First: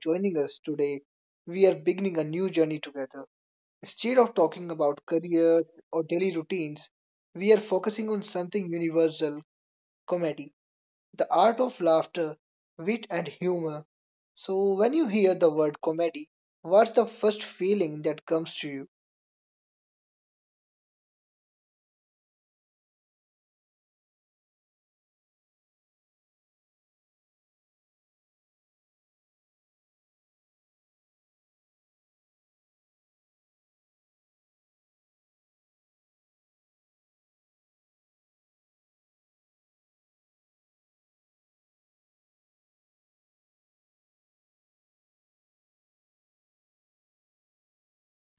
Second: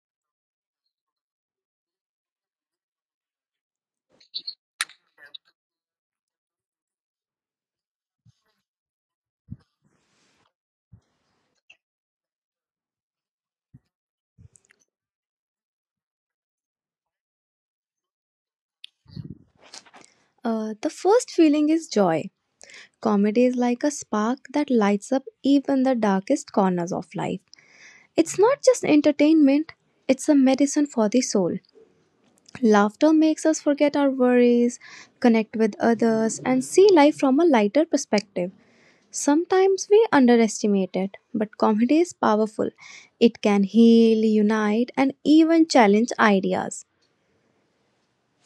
joining us today. We are beginning a new journey together. Instead of talking about careers or daily routines, we are focusing on something universal comedy, the art of laughter, wit, and humor. So, when you hear the word comedy, what's the first feeling that comes to you? The first feeling is joy. Comedy is like a spark that lights up even the darkest corners of life. It's not just entertainment, it's a medicine for the soul. Laughter makes us forget our worries, connect with others, and see life from a lighter perspective. Sometimes we underestimate it, but comedy is powerful. It can heal, unite, and even challenge ideas.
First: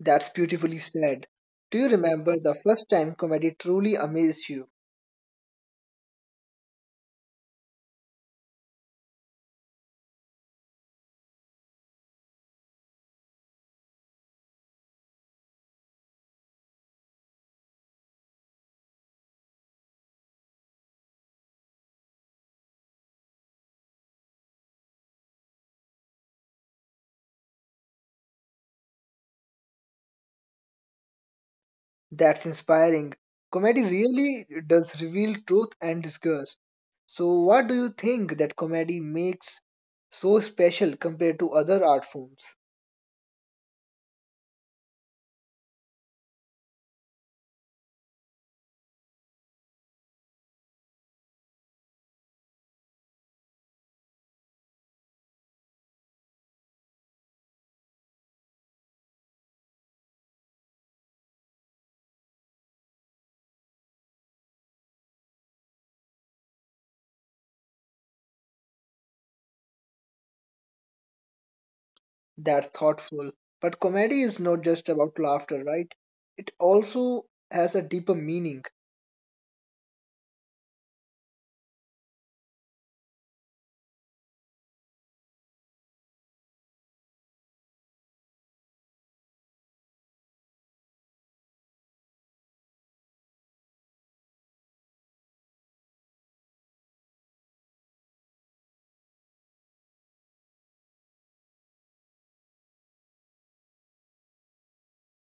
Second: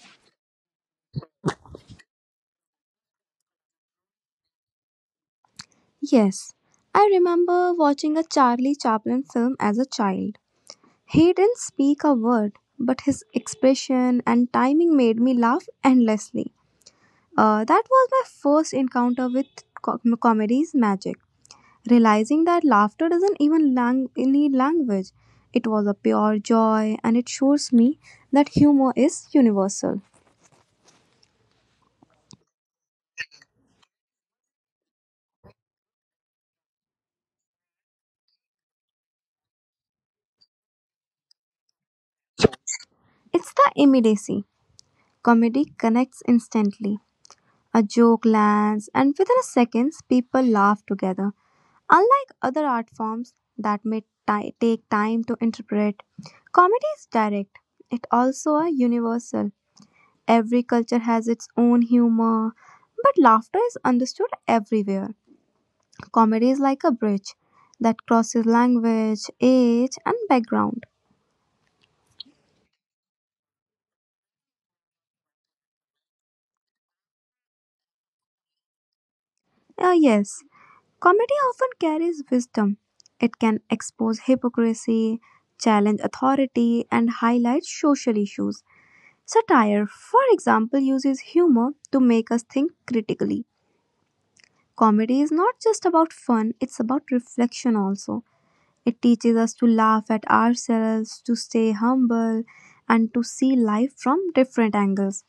That's beautifully said. Do you remember the first time comedy truly amazed you? Yes, I remember watching a Charlie Chaplin film as a child. He didn't speak a word, but his expression and timing made me laugh endlessly. That was my first encounter with comedy's magic, realizing that laughter doesn't even need language. It was a pure joy, and it shows me that humor is universal. That's inspiring. Comedy really does reveal truth and disgust. So, what do you think that comedy makes so special compared to other art forms? It's the immediacy. Comedy connects instantly. A joke lands, and within a seconds, people laugh together. Unlike other art forms that may take time to interpret, comedy is direct. It also a universal. Every culture has its own humor, but laughter is understood everywhere. Comedy is like a bridge that crosses language, age, and background. That's thoughtful. But comedy is not just about laughter, right? It also has a deeper meaning Yes, comedy often carries wisdom. It can expose hypocrisy, challenge authority, and highlight social issues. Satire, for example, uses humor to make us think critically. Comedy is not just about fun, it's about reflection also. It teaches us to laugh at ourselves, to stay humble, and to see life from different angles.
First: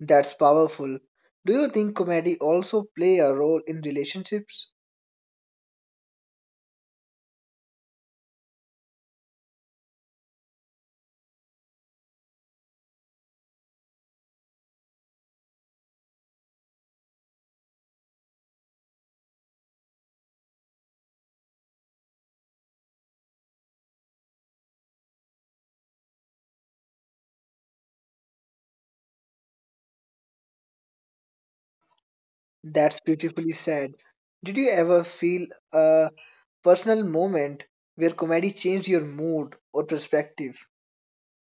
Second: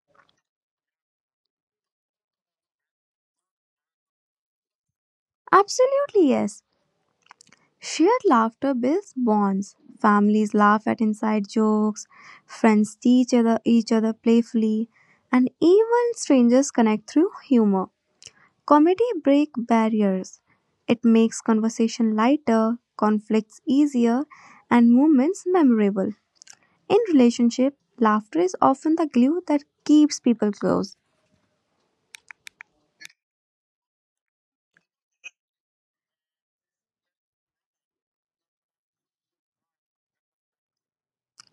that's powerful. Do you think comedy also play a role in relationships? Absolutely, yes. Shared laughter builds bonds. Families laugh at inside jokes, friends teach other, each other playfully, and even strangers connect through humor. Comedy breaks barriers; it makes conversation lighter, conflicts easier, and moments memorable. In relationship, laughter is often the glue that keeps people close. That's beautifully said. Did you ever feel a personal moment where comedy changed your mood or perspective.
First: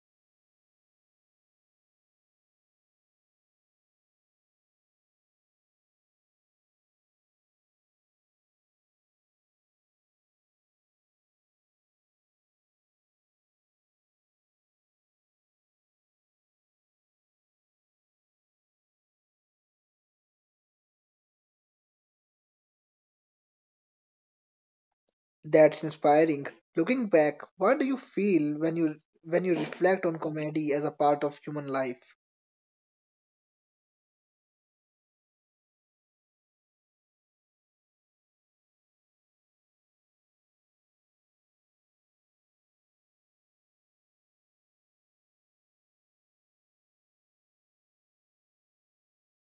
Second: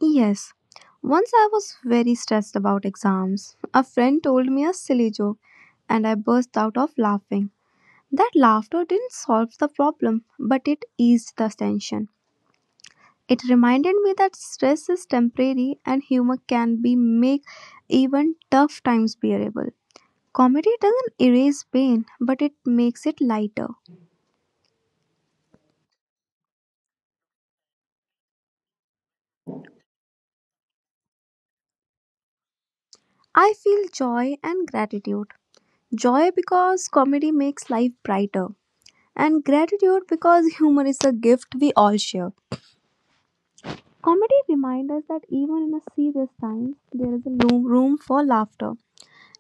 Yes, once I was very stressed about exams. A friend told me a silly joke, and I burst out of laughing. That laughter didn't solve the problem, but it eased the tension. It reminded me that stress is temporary and humor can be make even tough times bearable. Comedy doesn't erase pain, but it makes it lighter. That's inspiring. Looking back, what do you feel when you reflect on comedy as a part of human life? I feel joy and gratitude. Joy because comedy makes life brighter, and gratitude because humor is a gift we all share. Comedy reminds us that even in a serious time, there is a room for laughter.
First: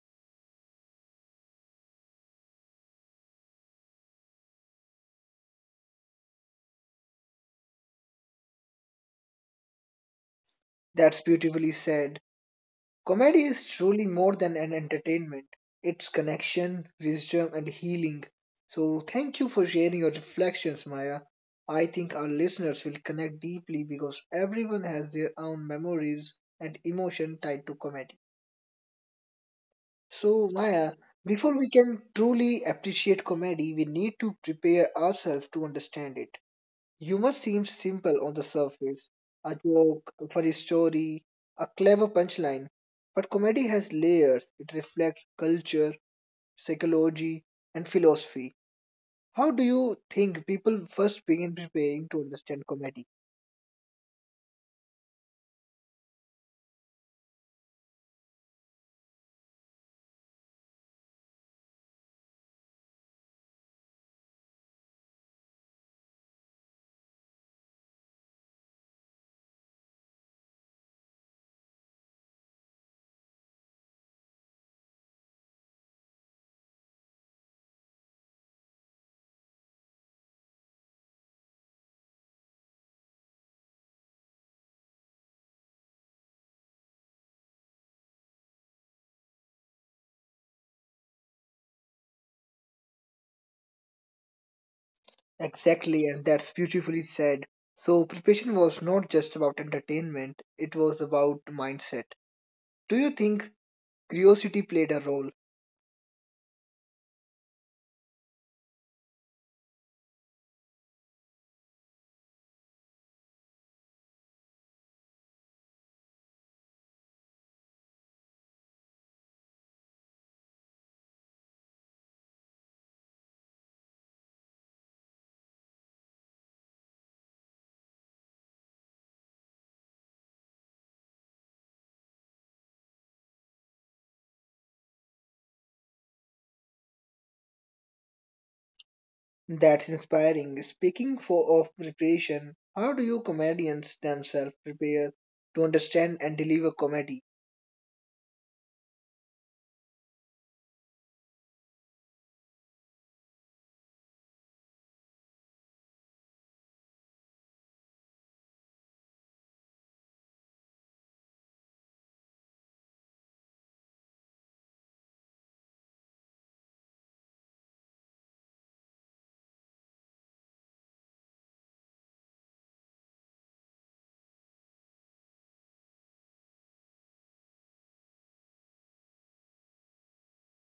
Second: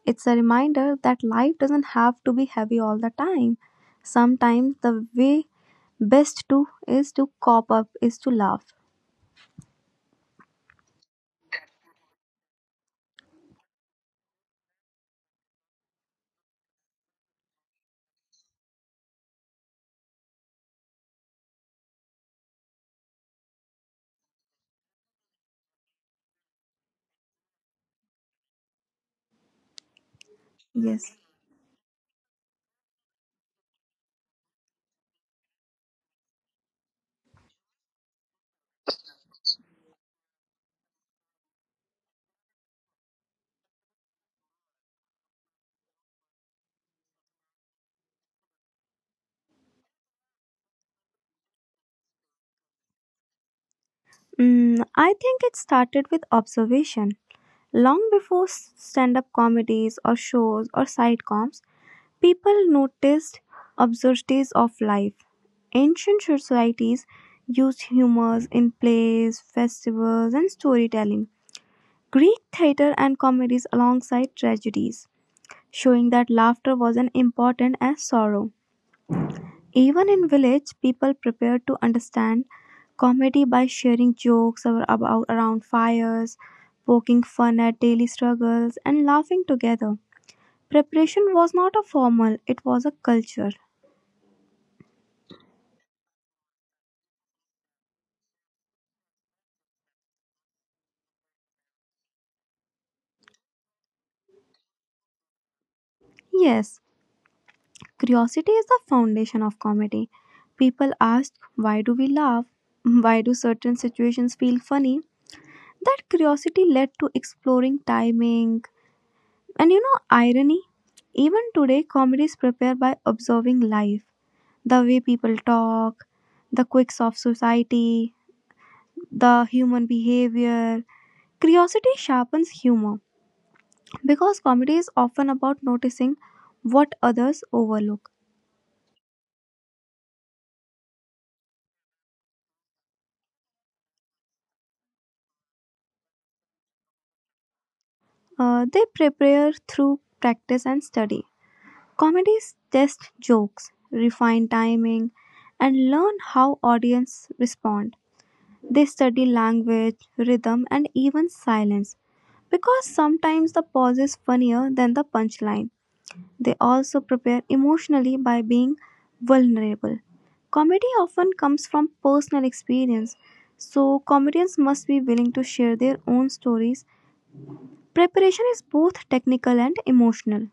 It's a reminder that life doesn't have to be heavy all the time. Sometimes the way best to is to cop up is to laugh. That's beautifully said. Comedy is truly more than an entertainment. It's connection, wisdom and healing. So thank you for sharing your reflections, Maya. I think our listeners will connect deeply because everyone has their own memories and emotion tied to comedy. So, Maya, Yes. before we can truly appreciate comedy, we need to prepare ourselves to understand it. Humor seems simple on the surface a joke, a funny story, a clever punchline. But comedy has layers, it reflects culture, psychology, and philosophy. How do you think people first begin preparing to understand comedy? I think it started with observation. Long before stand up comedies or shows or sitcoms, people noticed absurdities of life. Ancient societies used humors in plays, festivals, and storytelling. Greek theater and comedies alongside tragedies, showing that laughter wasn't important as sorrow. Even in village, people prepared to understand comedy by sharing jokes about around fires, poking fun at daily struggles, and laughing together. Preparation was not a formal; it was a culture. Exactly, and that's beautifully said. So, preparation was not just about entertainment, it was about mindset. Do you think curiosity played a role. Yes, curiosity is the foundation of comedy. People ask, "Why do we laugh? Why do certain situations feel funny?" That curiosity led to exploring timing, and you know, irony? Even today, comedies prepare by observing life, the way people talk, the quirks of society, the human behavior. Curiosity sharpens humor because comedy is often about noticing what others overlook. That's inspiring. Speaking for of preparation, how do you comedians themselves prepare to understand and deliver comedy? They prepare through practice and study. Comedies test jokes, refine timing, and learn how audience respond. They study language, rhythm, and even silence, because sometimes the pause is funnier than the punchline. They also prepare emotionally by being vulnerable. Comedy often comes from personal experience, so comedians must be willing to share their own stories. Preparation is both technical and emotional.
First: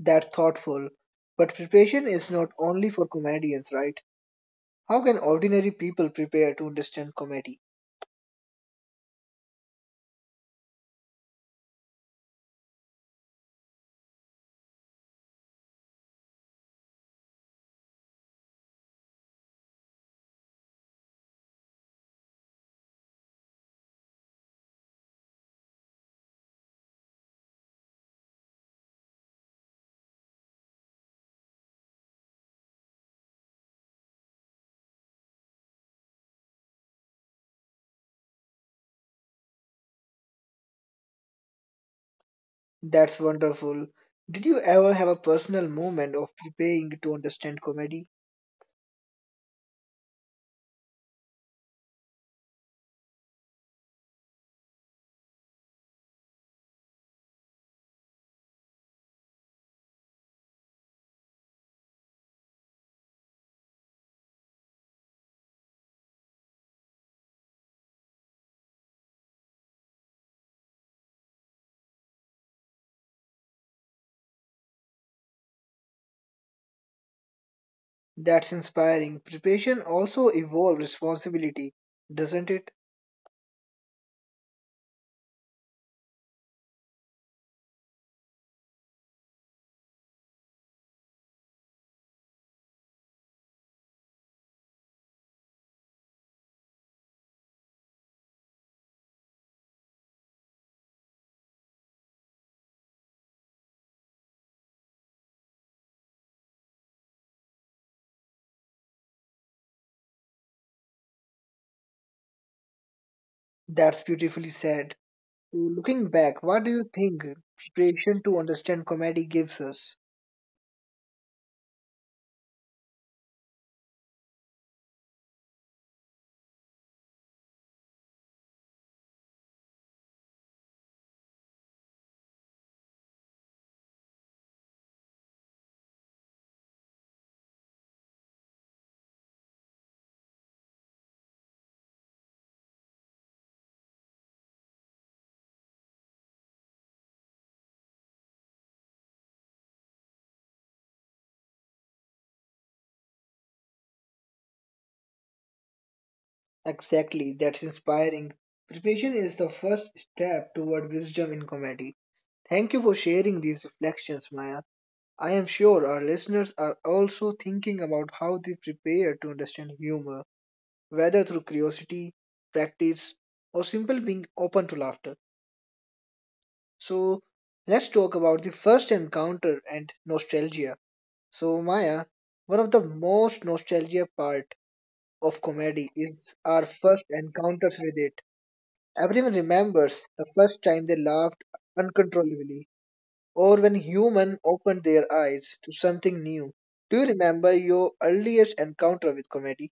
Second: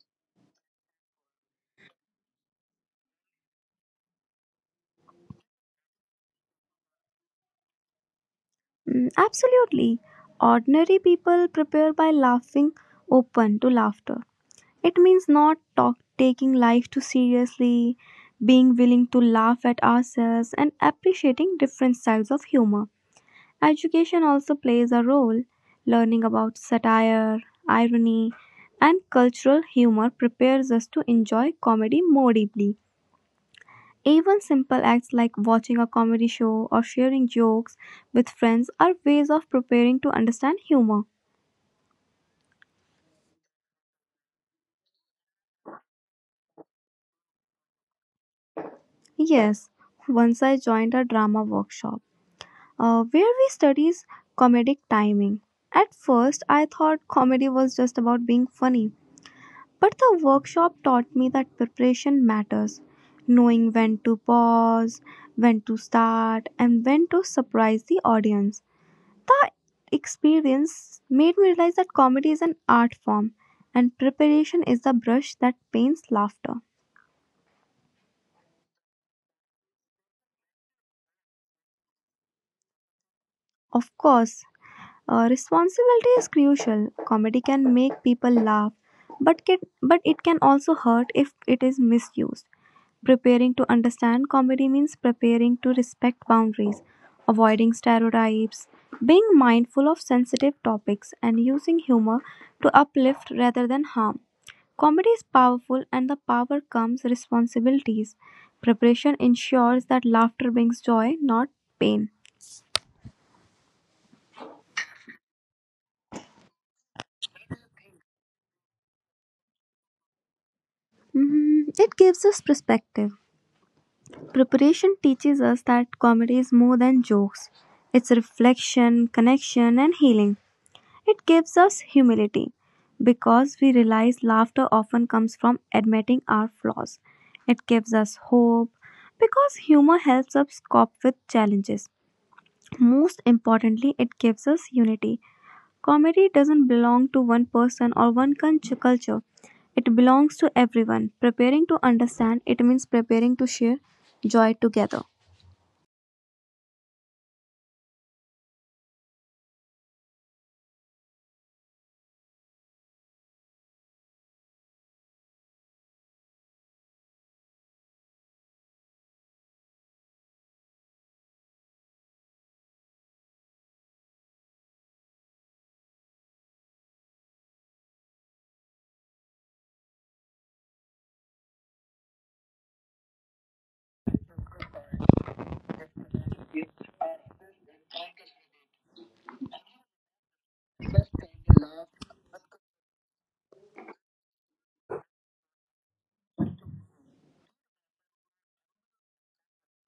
That's thoughtful. But preparation is not only for comedians, right? How can ordinary people prepare to understand comedy? Absolutely. Ordinary people prepare by laughing open to laughter. It means not talk, taking life too seriously, being willing to laugh at ourselves, and appreciating different styles of humor. Education also plays a role. Learning about satire, irony, and cultural humor prepares us to enjoy comedy more deeply. Even simple acts like watching a comedy show or sharing jokes with friends are ways of preparing to understand humor. That's wonderful. Did you ever have a personal moment of preparing to understand comedy? Yes, once I joined a drama workshop, where we studies comedic timing. At first, I thought comedy was just about being funny, but the workshop taught me that preparation matters. Knowing when to pause, when to start, and when to surprise the audience. The experience made me realize that comedy is an art form, and preparation is the brush that paints laughter. That's inspiring. Preparation also involves responsibility, doesn't it? Of course. Responsibility is crucial. Comedy can make people laugh, but it can also hurt if it is misused. Preparing to understand comedy means preparing to respect boundaries, avoiding stereotypes, being mindful of sensitive topics, and using humor to uplift rather than harm. Comedy is powerful, and the power comes responsibilities. Preparation ensures that laughter brings joy, not pain. That's beautifully said. So, looking back, what do you think preparation to understand comedy gives us? It gives us perspective. Preparation teaches us that comedy is more than jokes. It's reflection, connection, and healing. It gives us humility because we realize laughter often comes from admitting our flaws. It gives us hope because humor helps us cope with challenges. Most importantly, it gives us unity. Comedy doesn't belong to one person or one culture. It belongs to everyone. Preparing to understand, it means preparing to share joy together. Exactly, that's inspiring. Preparation is the first step toward wisdom in comedy. Thank you for sharing these reflections, Maya. I am sure our listeners are also thinking about how they prepare to understand humor, whether through curiosity, practice, or simple being open to laughter. So, let's talk about the first encounter and nostalgia. So, Maya, one of the most nostalgia part of comedy is our first encounters with it. Everyone remembers the first time they laughed uncontrollably or when human opened their eyes to something new. Do you remember your earliest encounter with comedy?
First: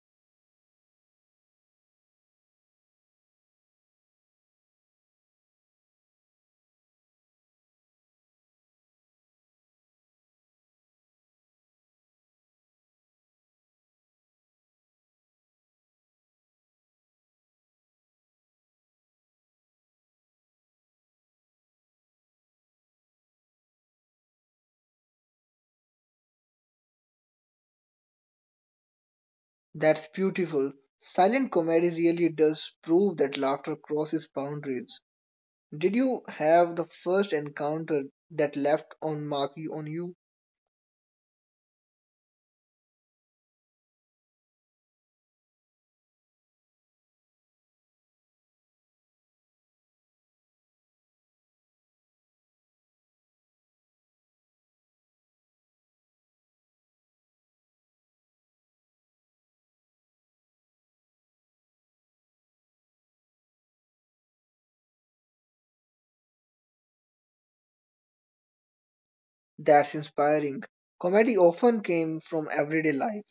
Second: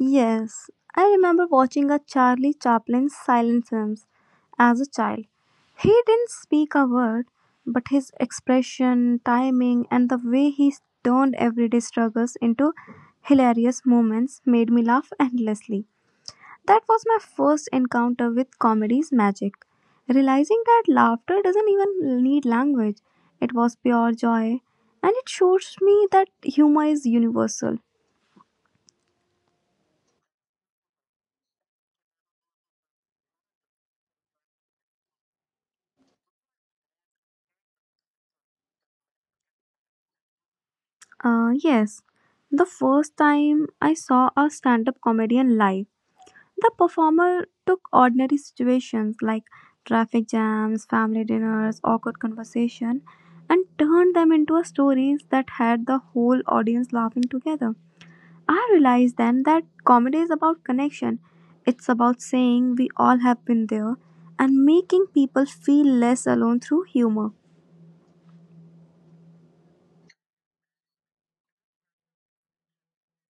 Yes, I remember watching a Charlie Chaplin silent films as a child. He didn't speak a word, but his expression, timing, and the way he turned everyday struggles into hilarious moments made me laugh endlessly. That was my first encounter with comedy's magic, realizing that laughter doesn't even need language. It was pure joy, and it shows me that humor is universal. That's beautiful. Silent comedy really does prove that laughter crosses boundaries. Did you have the first encounter that left on mark you on you? Yes, the first time I saw a stand up comedian live, the performer took ordinary situations like traffic jams, family dinners, awkward conversation, and turned them into stories that had the whole audience laughing together. I realized then that comedy is about connection. It's about saying we all have been there and making people feel less alone through humor. That's inspiring. Comedy often came from everyday life.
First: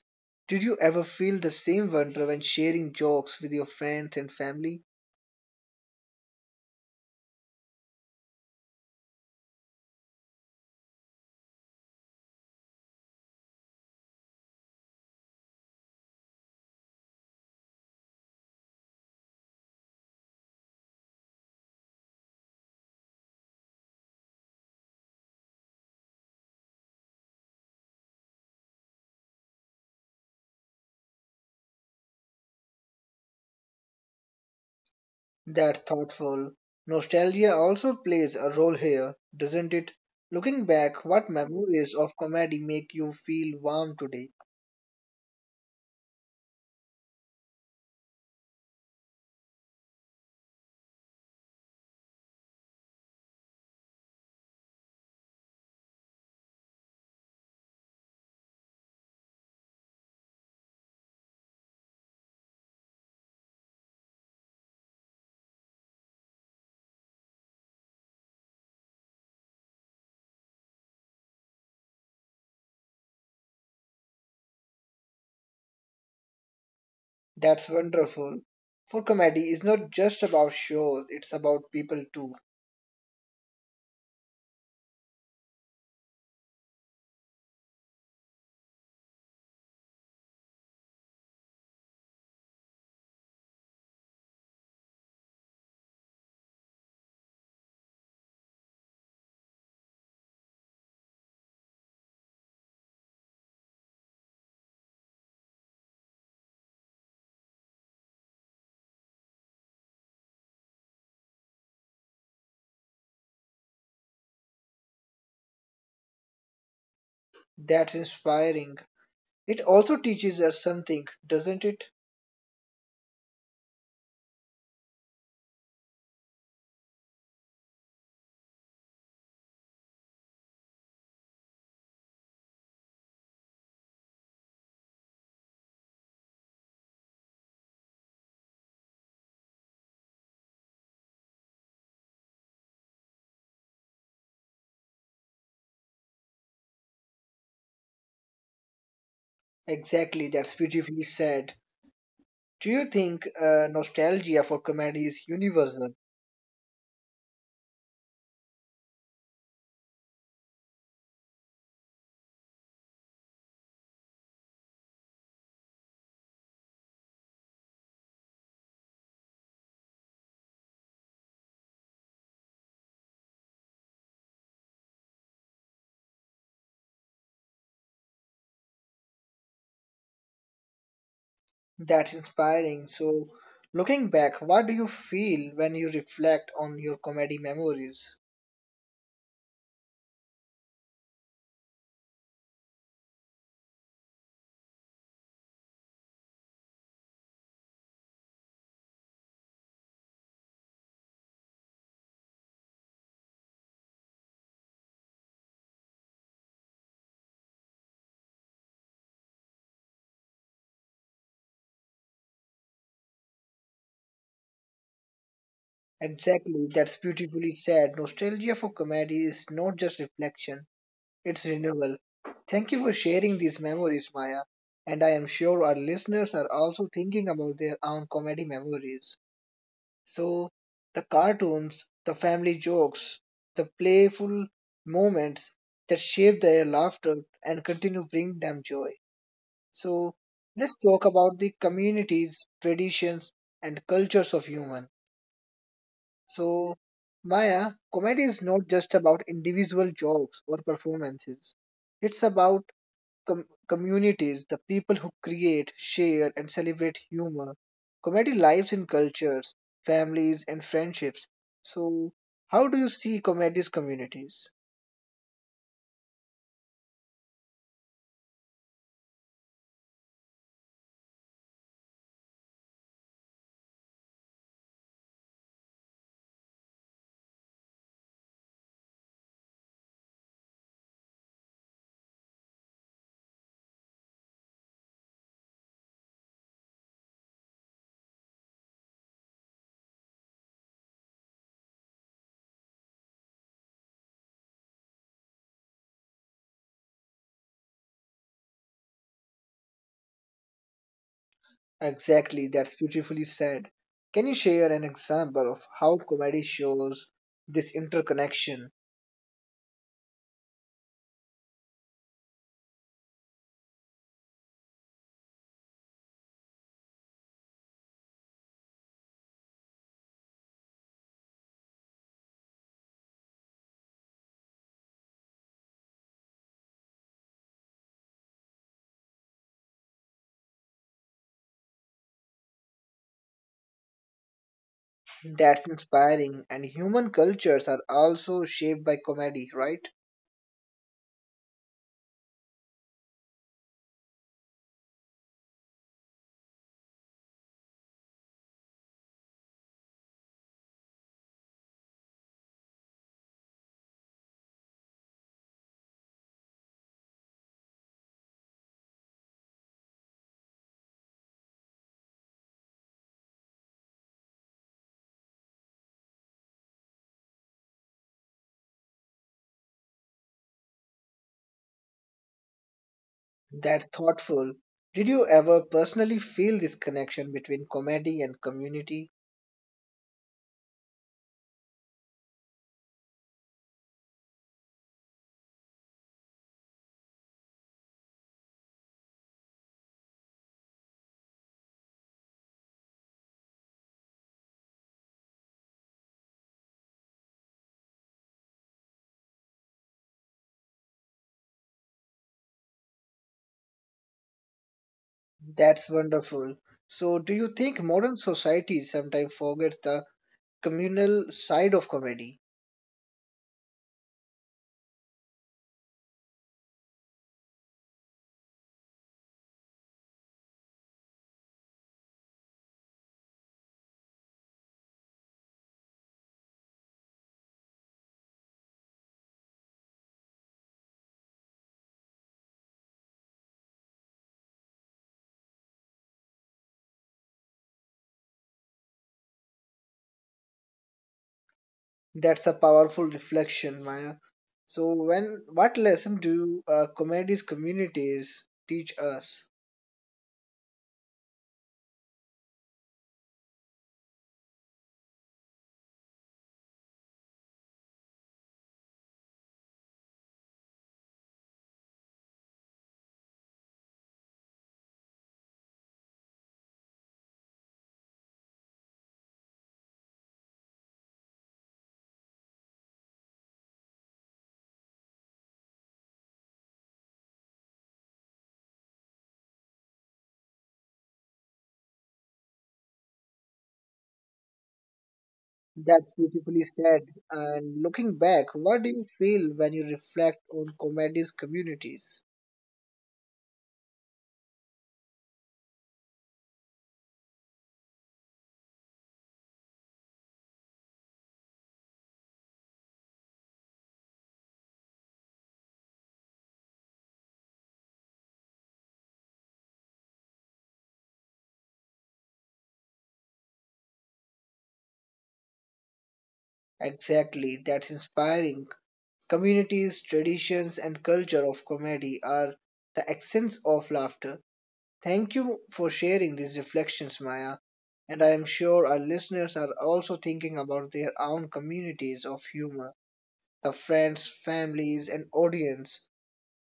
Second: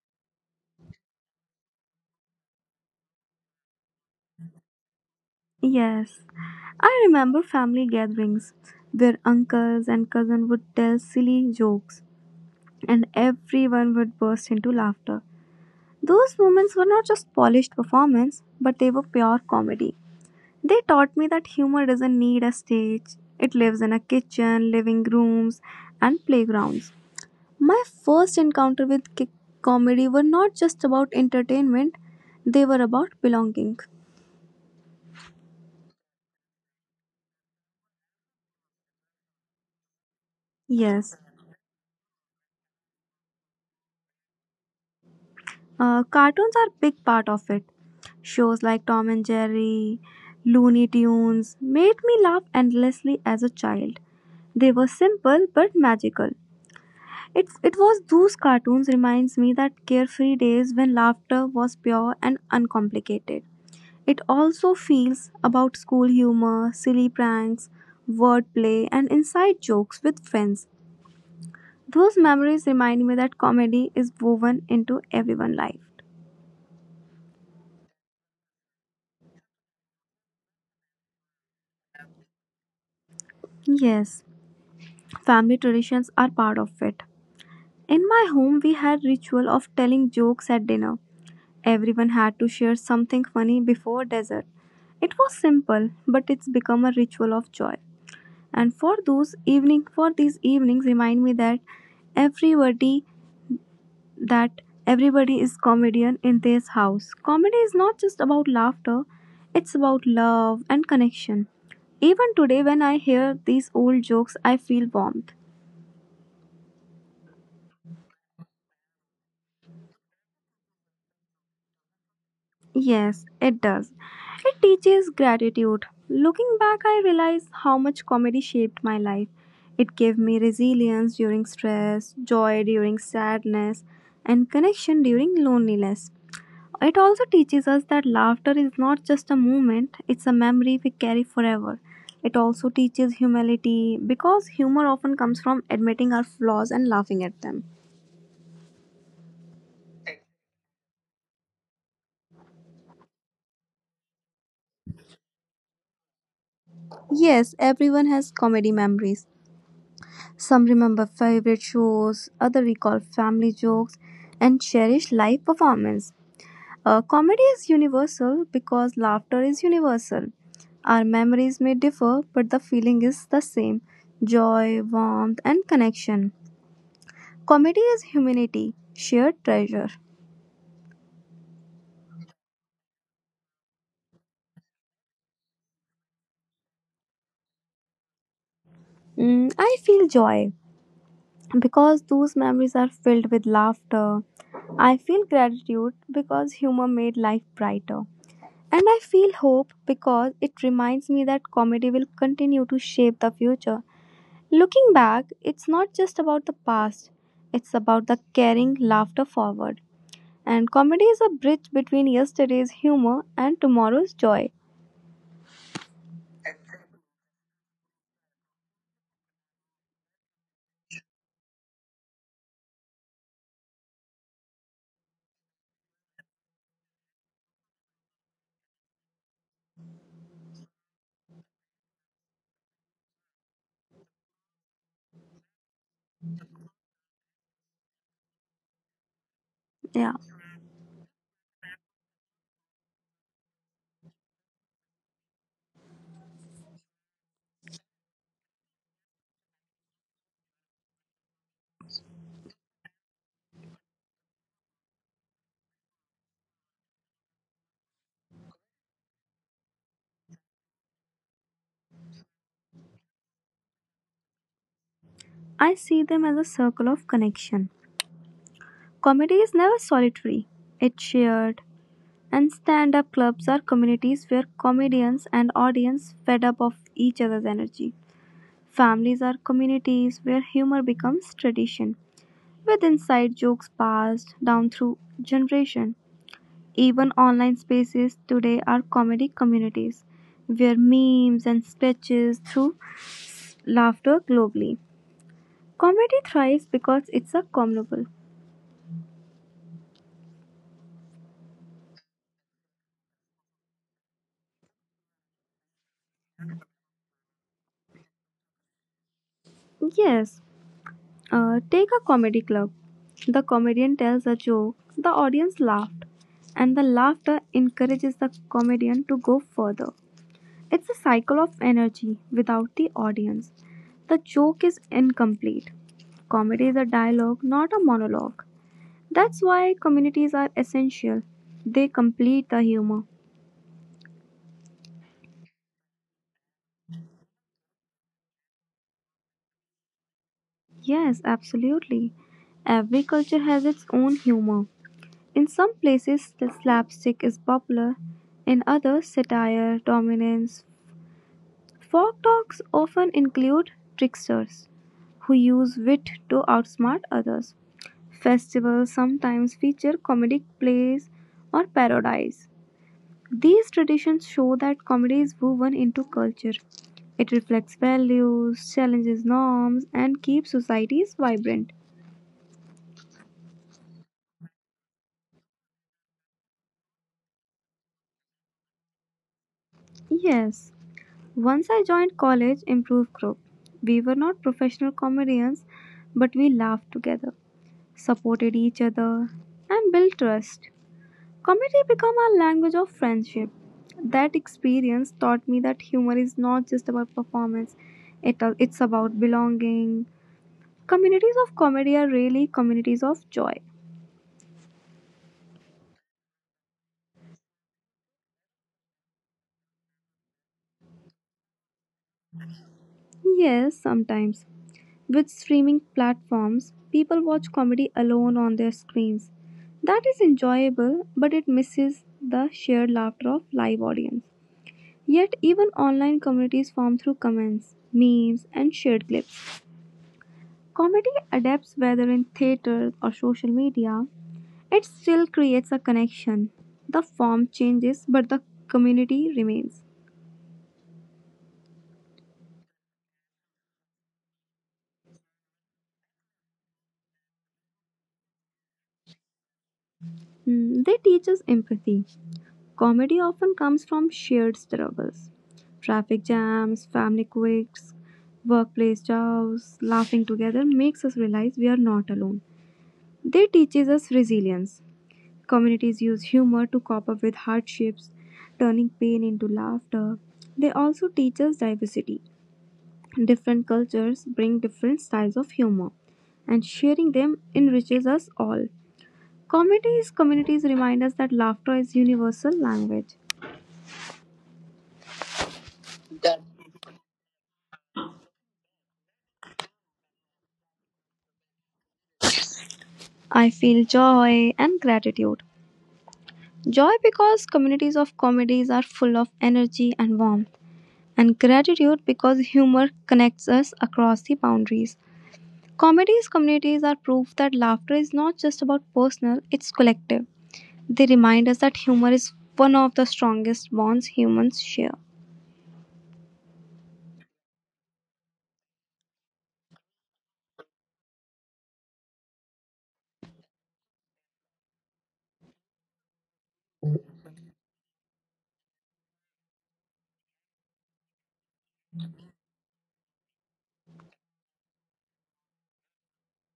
Did you ever feel the same wonder when sharing jokes with your friends and family? Yes, I remember family gatherings where uncles and cousins would tell silly jokes and everyone would burst into laughter. Those moments were not just polished performance, but they were pure comedy. They taught me that humor doesn't need a stage, it lives in a kitchen, living rooms, and playgrounds. My first encounter with comedy were not just about entertainment, they were about belonging. That's thoughtful. Nostalgia also plays a role here, doesn't it? Looking back, Yes. what memories of comedy make you feel warm today? Cartoons are big part of it. Shows like Tom and Jerry, Looney Tunes made me laugh endlessly as a child. They were simple but magical. It was those cartoons reminds me that carefree days when laughter was pure and uncomplicated. It also feels about school humor, silly pranks, wordplay and inside jokes with friends. Those memories remind me that comedy is woven into everyone's life. That's wonderful. For comedy is not just about shows, it's about people too. Yes, family traditions are part of it. In my home, we had ritual of telling jokes at dinner. Everyone had to share something funny before dessert. It was simple, but it's become a ritual of joy. And for these evenings, remind me that everybody that everybody is comedian in this house. Comedy is not just about laughter; it's about love and connection. Even today, when I hear these old jokes, I feel warmth. That's inspiring. It also teaches us something, doesn't it? Yes, it does. It teaches gratitude. Looking back, I realize how much comedy shaped my life. It gave me resilience during stress, joy during sadness, and connection during loneliness. It also teaches us that laughter is not just a moment, it's a memory we carry forever. It also teaches humility because humor often comes from admitting our flaws and laughing at them. Exactly, that's beautifully said. Do you think nostalgia for comedy is universal? Yes, everyone has comedy memories. Some remember favorite shows, others recall family jokes, and cherish live performance. Comedy is universal because laughter is universal. Our memories may differ, but the feeling is the same joy, warmth, and connection. Comedy is humanity, shared treasure. That's inspiring. So, looking back, what do you feel when you reflect on your comedy memories? I feel joy because those memories are filled with laughter. I feel gratitude because humor made life brighter. And I feel hope because it reminds me that comedy will continue to shape the future. Looking back, it's not just about the past, it's about the carrying laughter forward. And comedy is a bridge between yesterday's humor and tomorrow's joy. Exactly, that's beautifully said. Nostalgia for comedy is not just reflection, it's renewal. Thank you for sharing these memories, Maya. And I am sure our listeners are also thinking about their own comedy memories. So the cartoons, the family jokes, the playful moments that shape their laughter and continue bring them joy. So Yeah, let's talk about the communities, traditions, and cultures of human. So Maya, comedy is not just about individual jokes or performances. It's about communities, the people who create, share, and celebrate humor. Comedy lives in cultures, families, and friendships. So, how do you see comedy's communities? I see them as a circle of connection. Comedy is never solitary, it's shared. And stand up clubs are communities where comedians and audience fed up of each other's energy. Families are communities where humor becomes tradition, with inside jokes passed down through generation. Even online spaces today are comedy communities, where memes and sketches through laughter globally. Comedy thrives because it's a communal. Exactly, that's beautifully said. Can you share an example of how comedy shows this interconnection? Yes, take a comedy club. The comedian tells a joke, the audience laughed, and the laughter encourages the comedian to go further. It's a cycle of energy without the audience. The joke is incomplete. Comedy is a dialogue, not a monologue. That's why communities are essential. They complete the humor. That's inspiring, and human cultures are also shaped by comedy, right? Yes, absolutely. Every culture has its own humor. In some places, the slapstick is popular, in others, satire dominates. Folk talks often include tricksters who use wit to outsmart others. Festivals sometimes feature comedic plays or parodies. These traditions show that comedy is woven into culture. It reflects values, challenges norms, and keeps societies vibrant. That's thoughtful. Did you ever personally feel this connection between comedy and community? Yes, once I joined college improv group. We were not professional comedians, but we laughed together, supported each other, and built trust. Comedy became a language of friendship. That experience taught me that humor is not just about performance, it's about belonging. Communities of comedy are really communities of joy. That's wonderful. So, do you think modern society sometimes forgets the communal side of comedy? Yes, sometimes. With streaming platforms, people watch comedy alone on their screens. That is enjoyable, but it misses the shared laughter of live audience. Yet even online communities form through comments, memes, and shared clips. Comedy adapts whether in theater or social media, it still creates a connection. The form changes, but the community remains. That's a powerful reflection, Maya. So, when what lesson do you, comedy's communities teach us? Hmm, they teach us empathy. Comedy often comes from shared struggles traffic jams, family quirks, workplace chows, laughing together makes us realize we are not alone. They teaches us resilience. Communities use humor to cope up with hardships, turning pain into laughter. They also teach us diversity. Different cultures bring different styles of humor, and sharing them enriches us all. Comedies communities remind us that laughter is universal language. That's beautifully said. And looking back, what do you feel when you reflect on comedy's communities? I feel joy and gratitude. Joy because communities of comedies are full of energy and warmth, and gratitude because humor connects us across the boundaries. Comedies communities are proof that laughter is not just about personal, it's collective. They remind us that humor is one of the strongest bonds humans share. Exactly, that's inspiring. Communities, traditions, and culture of comedy are the essence of laughter. Thank you for sharing these reflections, Maya. And I am sure our listeners are also thinking about their own communities of humor, the friends, families, and audience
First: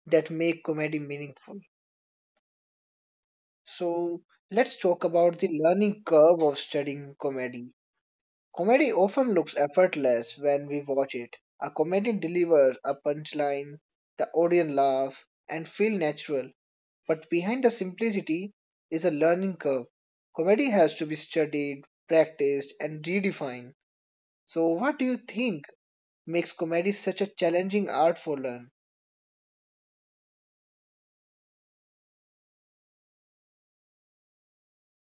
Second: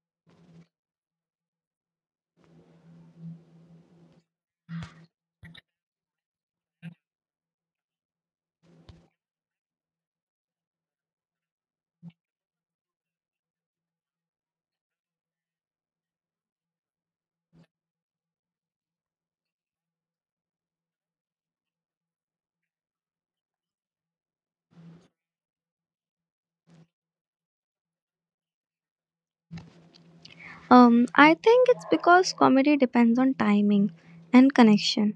that make comedy meaningful. So, let's talk about the learning curve of studying comedy. Comedy often looks effortless when we watch it. A comedian delivers a punchline, the audience laugh, and feel natural. But behind the simplicity is a learning curve. Comedy has to be studied, practiced, and redefined. So, what do you think makes comedy such a challenging art for learn? I think it's because comedy depends on timing and connection.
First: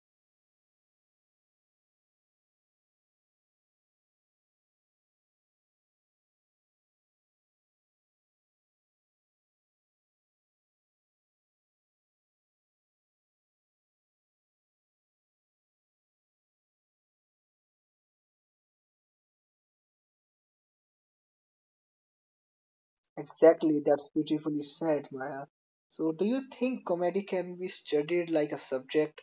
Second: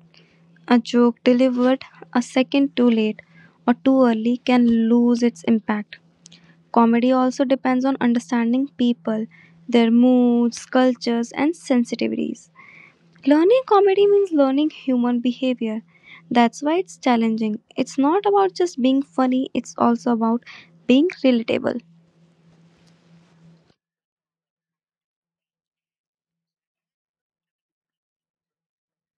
A joke delivered a second too late or too early can lose its impact. Comedy also depends on understanding people, their moods, cultures, and sensitivities. Learning comedy means learning human behavior. That's why it's challenging. It's not about just being funny, it's also about being relatable. Exactly, that's beautifully said, Maya. So, do you think comedy can be studied like a subject,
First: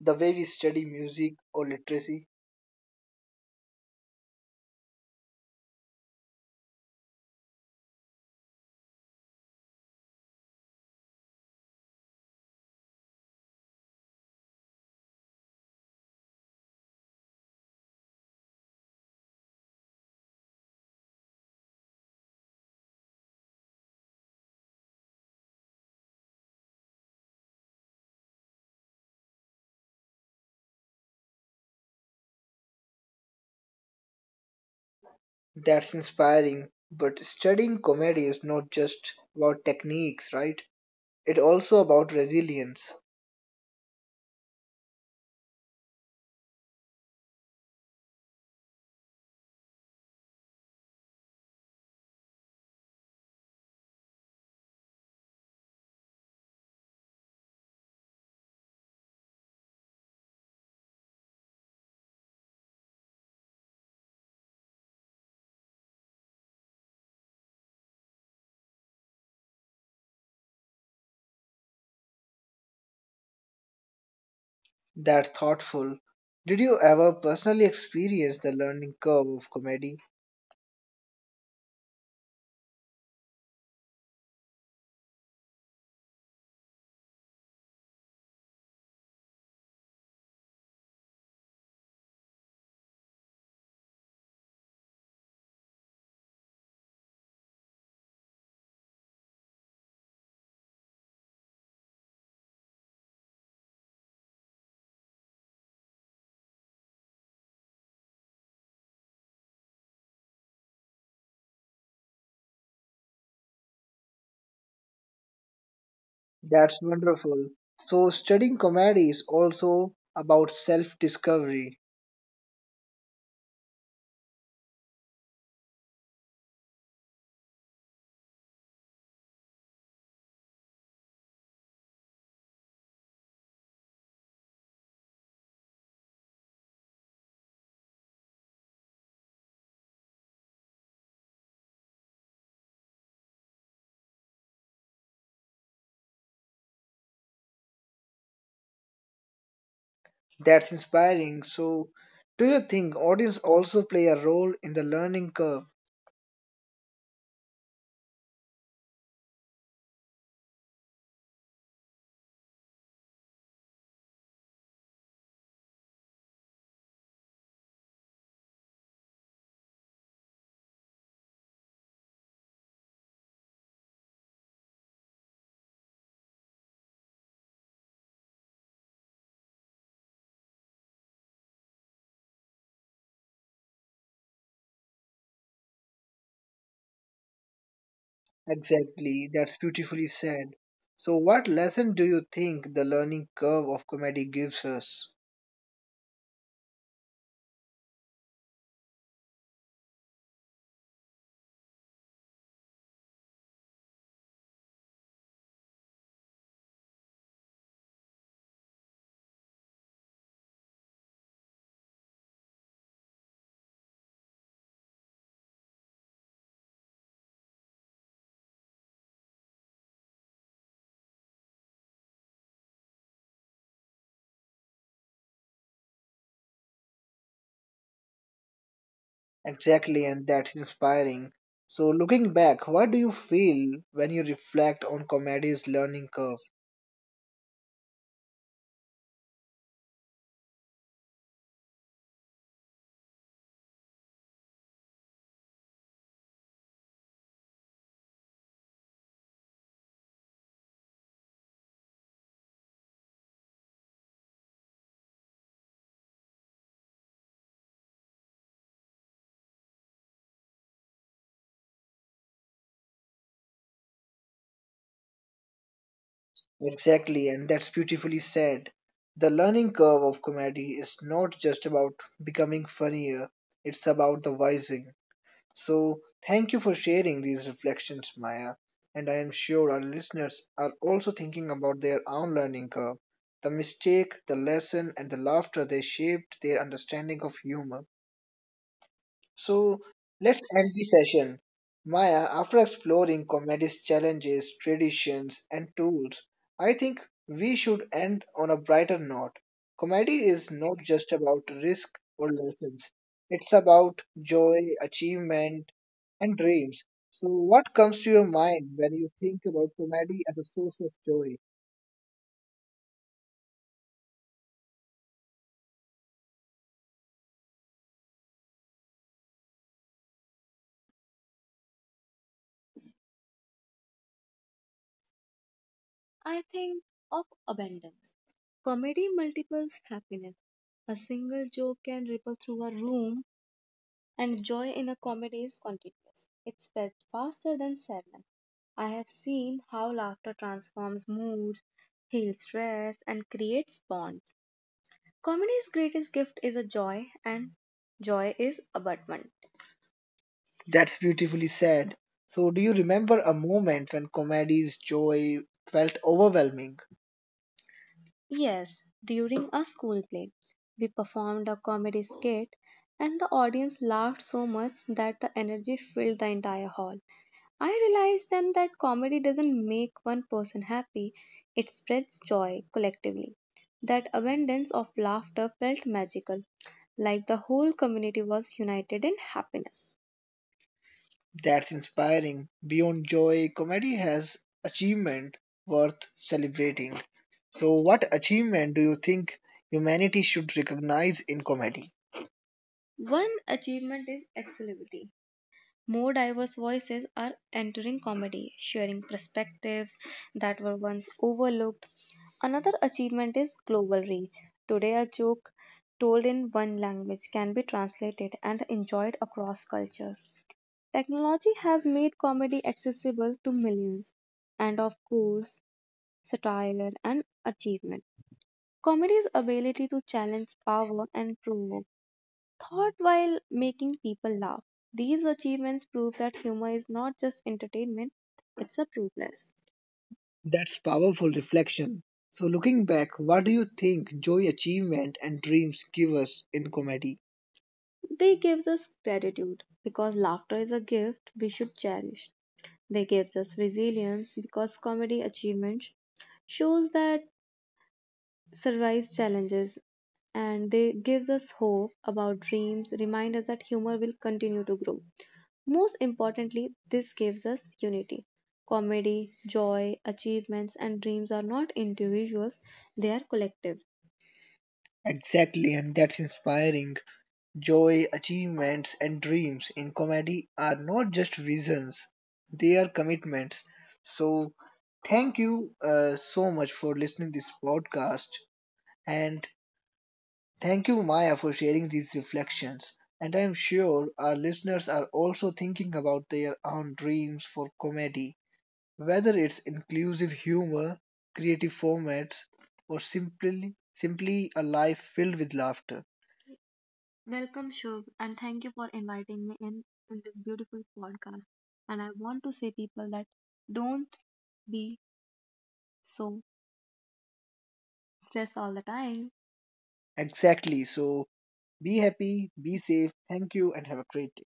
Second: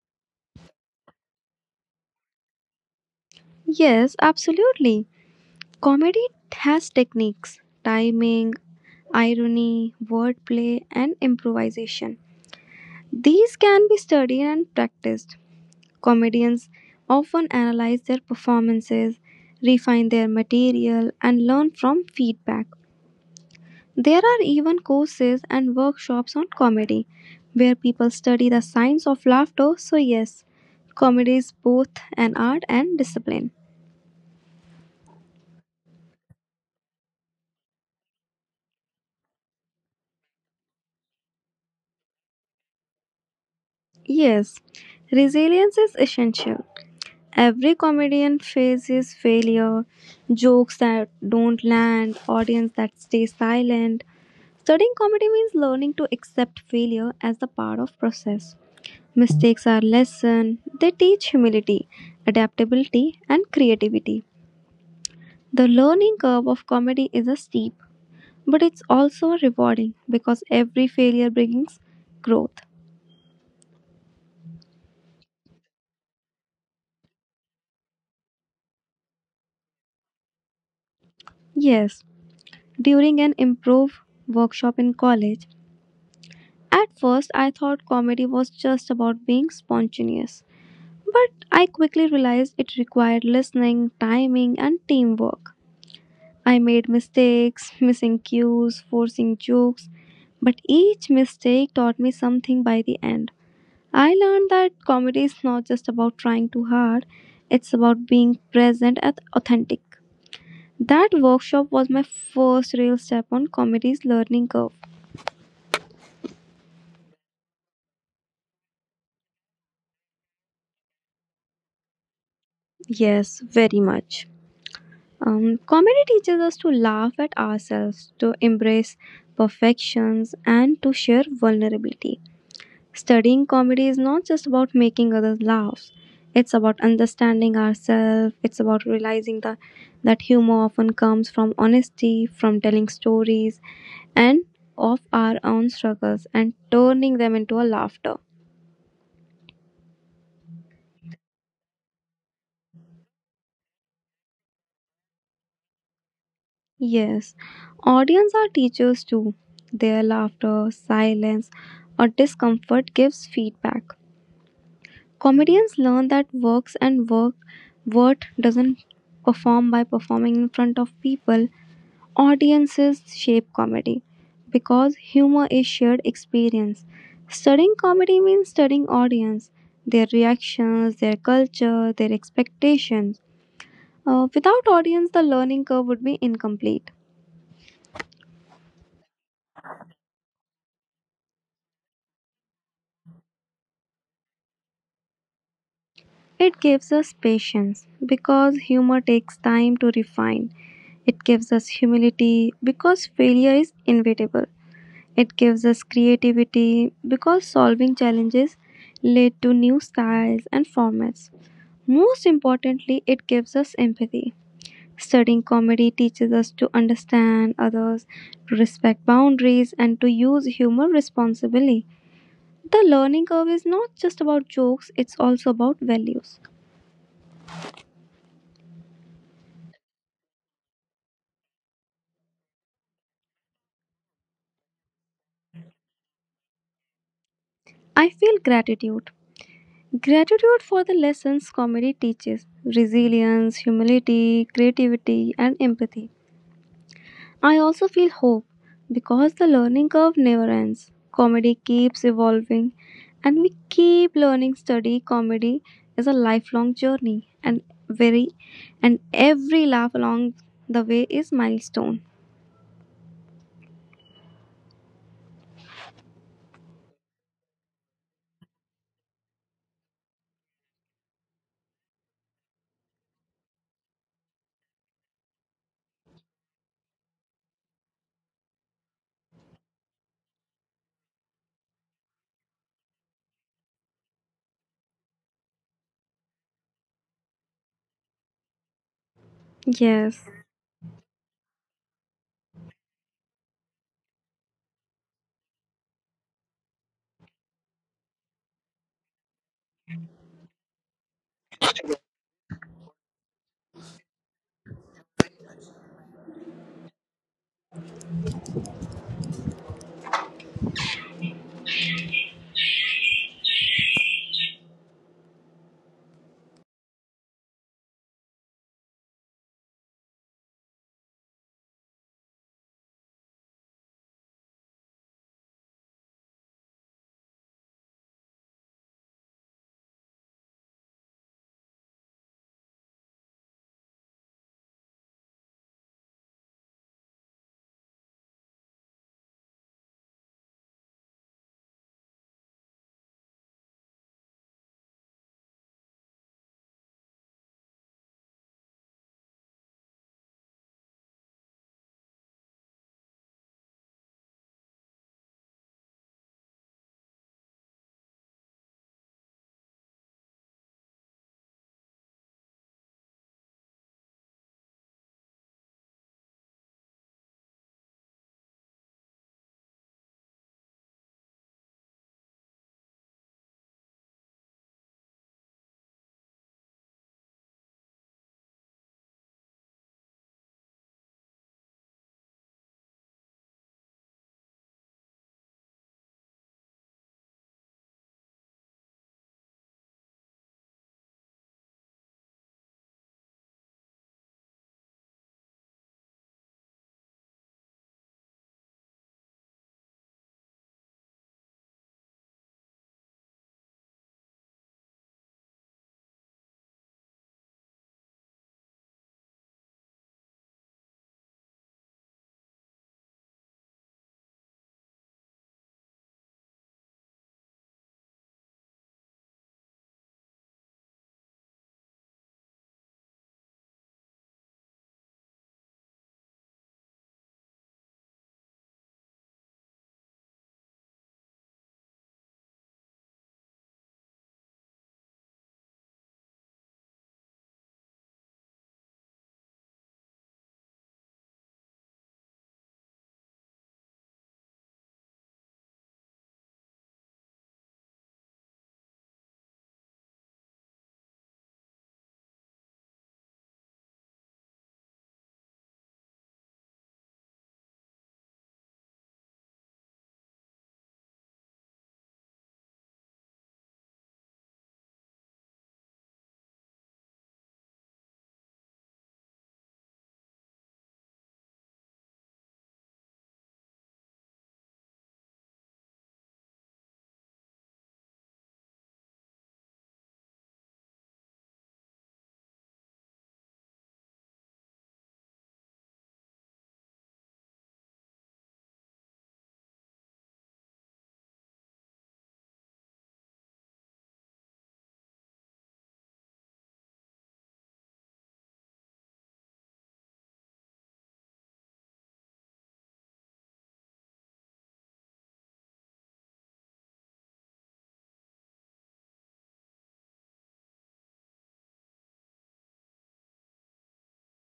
the way we study music or literacy? Yes, absolutely. Comedy has techniques, timing, irony, wordplay, and improvisation. These can be studied and practiced. Comedians often analyze their performances, refine their material, and learn from feedback. There are even courses and workshops on comedy where people study the science of laughter. So, yes, comedy is both an art and discipline. That's inspiring. But studying comedy is not just about techniques, right? It's also about resilience. Yes, resilience is essential. Every comedian faces failure, jokes that don't land, audience that stay silent. Studying comedy means learning to accept failure as the part of process. Mistakes are lesson. They teach humility, adaptability and creativity. The learning curve of comedy is a steep, but it's also rewarding because every failure brings growth. That thoughtful. Did you ever personally experience the learning curve of comedy? Yes, during an improv workshop in college, at first, I thought comedy was just about being spontaneous, but I quickly realized it required listening, timing, and teamwork. I made mistakes, missing cues, forcing jokes, but each mistake taught me something by the end. I learned that comedy is not just about trying too hard, it's about being present and authentic. That workshop was my first real step on comedy's learning curve. That's wonderful. So, studying comedy is also about self discovery. Yes, very much. Comedy teaches us to laugh at ourselves, to embrace perfections, and to share vulnerability. Studying comedy is not just about making others laugh, it's about understanding ourselves, it's about realizing that humor often comes from honesty, from telling stories, and of our own struggles and turning them into a laughter. That's inspiring. So, do you think audience also play a role in the learning curve? Yes, audience are teachers too. Their laughter, silence, or discomfort gives feedback. Comedians learn that works and work worth doesn't perform by performing in front of people. Audiences shape comedy because humor is shared experience. Studying comedy means studying audience, their reactions, their culture, their expectations. Without audience, the learning curve would be incomplete. Exactly. That's beautifully said. So, what lesson do you think the learning curve of comedy gives us? It gives us patience because humor takes time to refine. It gives us humility because failure is inevitable. It gives us creativity because solving challenges lead to new styles and formats. Most importantly, it gives us empathy. Studying comedy teaches us to understand others, to respect boundaries, and to use humor responsibly. The learning curve is not just about jokes, it's also about values. Exactly, and that's inspiring. So, looking back, what do you feel when you reflect on comedy's learning curve? I feel gratitude. Gratitude for the lessons comedy teaches resilience, humility, creativity, and empathy. I also feel hope because the learning curve never ends. Comedy keeps evolving, and we keep learning. Study comedy is a lifelong journey, and very and every laugh along the way is milestone. Exactly, and that's beautifully said. The learning curve of comedy is not just about becoming funnier, it's about the wising. So, thank you for sharing these reflections, Maya. And I am sure our listeners are also thinking about their own learning curve, the mistake, the lesson, and the laughter they shaped their understanding of humor. So Yes. let's end the session. Maya, after exploring comedy's challenges, traditions, and tools, I think we should end on a brighter note. Comedy is not just about risk or lessons, it's about joy, achievement, and dreams. So, what comes to your mind when you think about comedy as a source of joy? I think of abundance. Comedy multiples happiness. A single joke can ripple through a room and joy in a comedy is contagious. It spreads faster than sadness. I have seen how laughter transforms moods, heals stress, and creates bonds. Comedy's greatest gift is a joy, and joy is abundant. That's beautifully said. So, do you remember a moment when comedy's joy felt overwhelming? Yes, during a school play, we performed a comedy skit and the audience laughed so much that the energy filled the entire hall. I realized then that comedy doesn't make one person happy, it spreads joy collectively. That abundance of laughter felt magical, like the whole community was united in happiness. That's inspiring. Beyond joy, comedy has achievement worth celebrating. So, what achievement do you think humanity should recognize in comedy? One achievement is excellivity. More diverse voices are entering comedy, sharing perspectives that were once overlooked. Another achievement is global reach. Today, a joke told in one language can be translated and enjoyed across cultures. Technology has made comedy accessible to millions, and of course, satire and achievement. Comedy's ability to challenge power and provoke thought while making people laugh. These achievements prove that humor is not just entertainment, it's a privilege. That's powerful reflection. So, looking back, what do you think joy, achievement, and dreams give us in comedy? They gives us gratitude because laughter is a gift we should cherish. They gives us resilience because comedy achievement shows that survives challenges and they gives us hope about dreams, remind us that humor will continue to grow. Most importantly, this gives us unity. Comedy, joy, achievements, and dreams are not individuals, they are collective. Exactly, and that's inspiring. Joy, achievements, and dreams in comedy are not just visions, they are commitments. So, thank you so much for listening this podcast and thank you, Maya, for sharing these reflections. And I'm sure our listeners are also thinking about their own dreams for comedy, whether it's inclusive humor, creative formats, or simply a life filled with laughter. Welcome, Shubh, and thank you for inviting me in this beautiful podcast. And I want to say people that don't be so stressed all the time. Exactly. So be happy, be safe. Thank you, and have a great day.